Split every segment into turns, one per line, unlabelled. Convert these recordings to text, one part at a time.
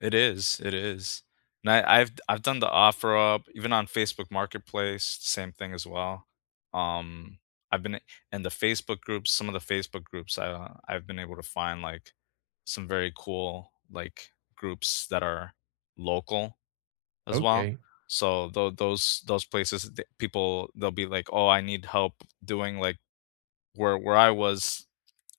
It is. It is. And I I've d I've done the OfferUp, even on Facebook marketplace, same thing as well. Um, I've been i in the Facebook groups, some of the Facebook groups, I, uh, I've been able to find, like, some very cool, like, groups that are local as well.
Okay.
So, tho those those places, th people, they'll be like, "Oh, I need help doing, like" where where I was,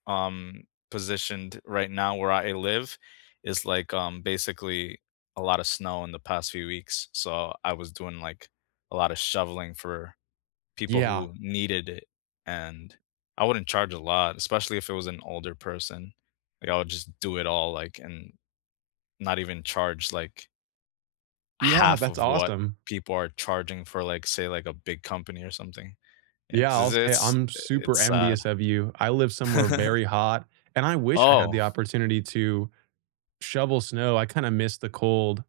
um, positioned right now where I a live is, like, um, basically a lotta snow in the past few weeks, so, I was doing, like, a lotta shoveling for people
Yeah.
who needed it and I wouldn't charge a lot, especially if it was an older person, like, I would just do it all like, and not even charge, like
Yeah,
1/2
that's
of what
awesome.
people are charging for, like, say, like, a big company or something. Yeah,
Yeah, I'll
'cause
say
it's
I'm
i
super
it's sad.
envious of you. I live somewhere very hot, and I wish I had the
Oh.
opportunity to shovel snow, I kinda miss the cold.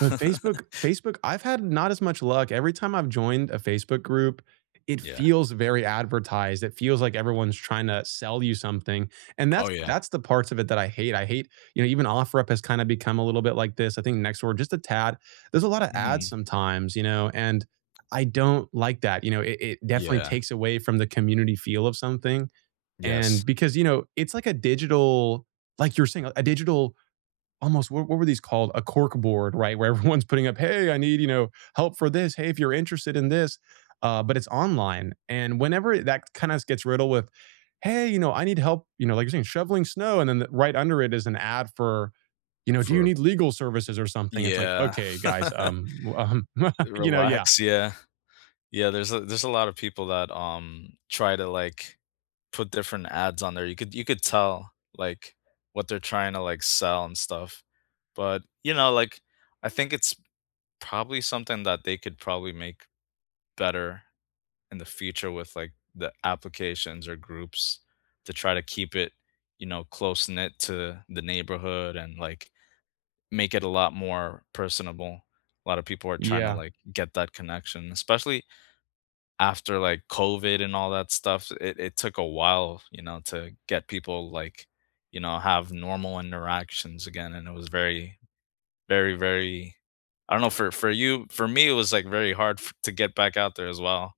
But Facebook Facebook, I've had not as much luck, every time I've joined a Facebook group it
Yeah.
feels very advertised, it feels like everyone's trying to sell you something, and
Oh,
that's
yeah.
that's the parts of it that I hate. I hate you know, even OfferUp has kinda become a little bit like this, I think Nextdoor just a tad. There's a lotta ads
Mhm.
sometimes, you know, and I don't like that. You know, it it definitely
Yeah.
takes away from the community feel of something,
Yes.
and because, you know, it's like a digital, like you were saying, a digital almost what what were these called? A corkboard, right, where everyone's putting up, "Hey, I need, you know, help for this. Hey, if you're interested in this." Uh, but it's online, and whenever that kinda s gets riddled with, "Hey, you know, I need help," you know, like you're saying, "shoveling snow," and then the right under it is an ad for, you know, "Do you
For
need legal services or
y
something?" It's like,
yeah.
"Okay, guys, um, w um" You know, yeah.
Relax, yeah. Yeah, there's a there's a lot of people that, um, try to, like, put different ads on there. You could you could tell, like, what they're trying to, like, sell and stuff. But, you know, like, I think it's probably something that they could probably make better in the future with, like, the applications or groups to try to keep it, you know, close-knit to the neighborhood and, like, make it a lot more personable. A lot of people are tryna,
Yeah.
like, get that connection, especially after, like, COVID and all that stuff, it it took a while, you know, to get people, like, you know, have normal interactions again, and it was very, very, very I don't know for for you for me, it was, like, very hard f to get back out there as well.